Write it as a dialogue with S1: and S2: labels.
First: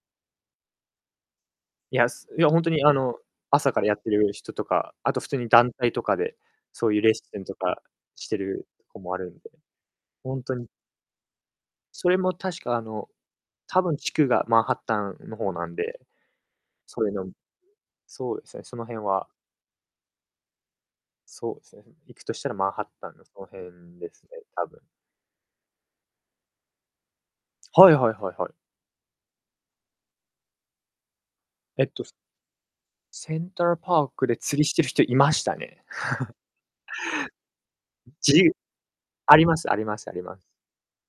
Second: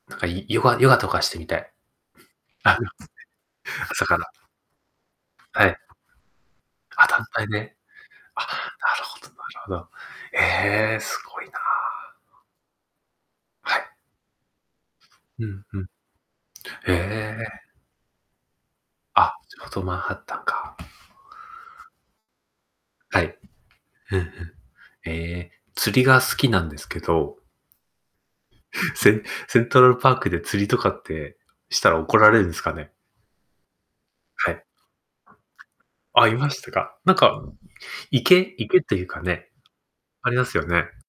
S1: なんかヨガヨガとかしてみたい。
S2: いやすいや本当
S1: あ
S2: に
S1: の、
S2: あの朝からやっ
S1: 朝
S2: て
S1: から。
S2: る人とか、あと普通に
S1: は
S2: 団
S1: い。
S2: 体とかで、そういう
S1: あ、
S2: レッ
S1: 団
S2: スン
S1: 体
S2: と
S1: で。
S2: かして
S1: あ、な
S2: るとこ
S1: る
S2: もあ
S1: ほどな
S2: るん
S1: る
S2: で、
S1: ほど。
S2: ほんとに
S1: ええ、すごいな。
S2: それも確かあの、
S1: は
S2: 多
S1: い。
S2: 分地区がマンハッタンの
S1: う
S2: 方
S1: ん
S2: なん
S1: うん。
S2: で。
S1: へ
S2: それの
S1: え。
S2: そうですね、その辺は
S1: あ、ちょうどマンハッタンか。
S2: そうですね、行くとしたらマンハッタン
S1: は
S2: の
S1: い。
S2: その辺で
S1: ふん
S2: すね、
S1: ふん。
S2: 多分。
S1: ええ、釣りが好きなんですけど
S2: はいはいはいはい。
S1: センセントラルパークで釣りとかってし
S2: えっ
S1: たら
S2: と。
S1: 怒られるんすかね。
S2: セントラルパークで
S1: は
S2: 釣
S1: い。
S2: りしてる人いましたね。
S1: あ、いましたか。なんか、
S2: じ
S1: 池池っていうか
S2: あり
S1: ね、
S2: ますありますあり
S1: あり
S2: ます。
S1: ますよね。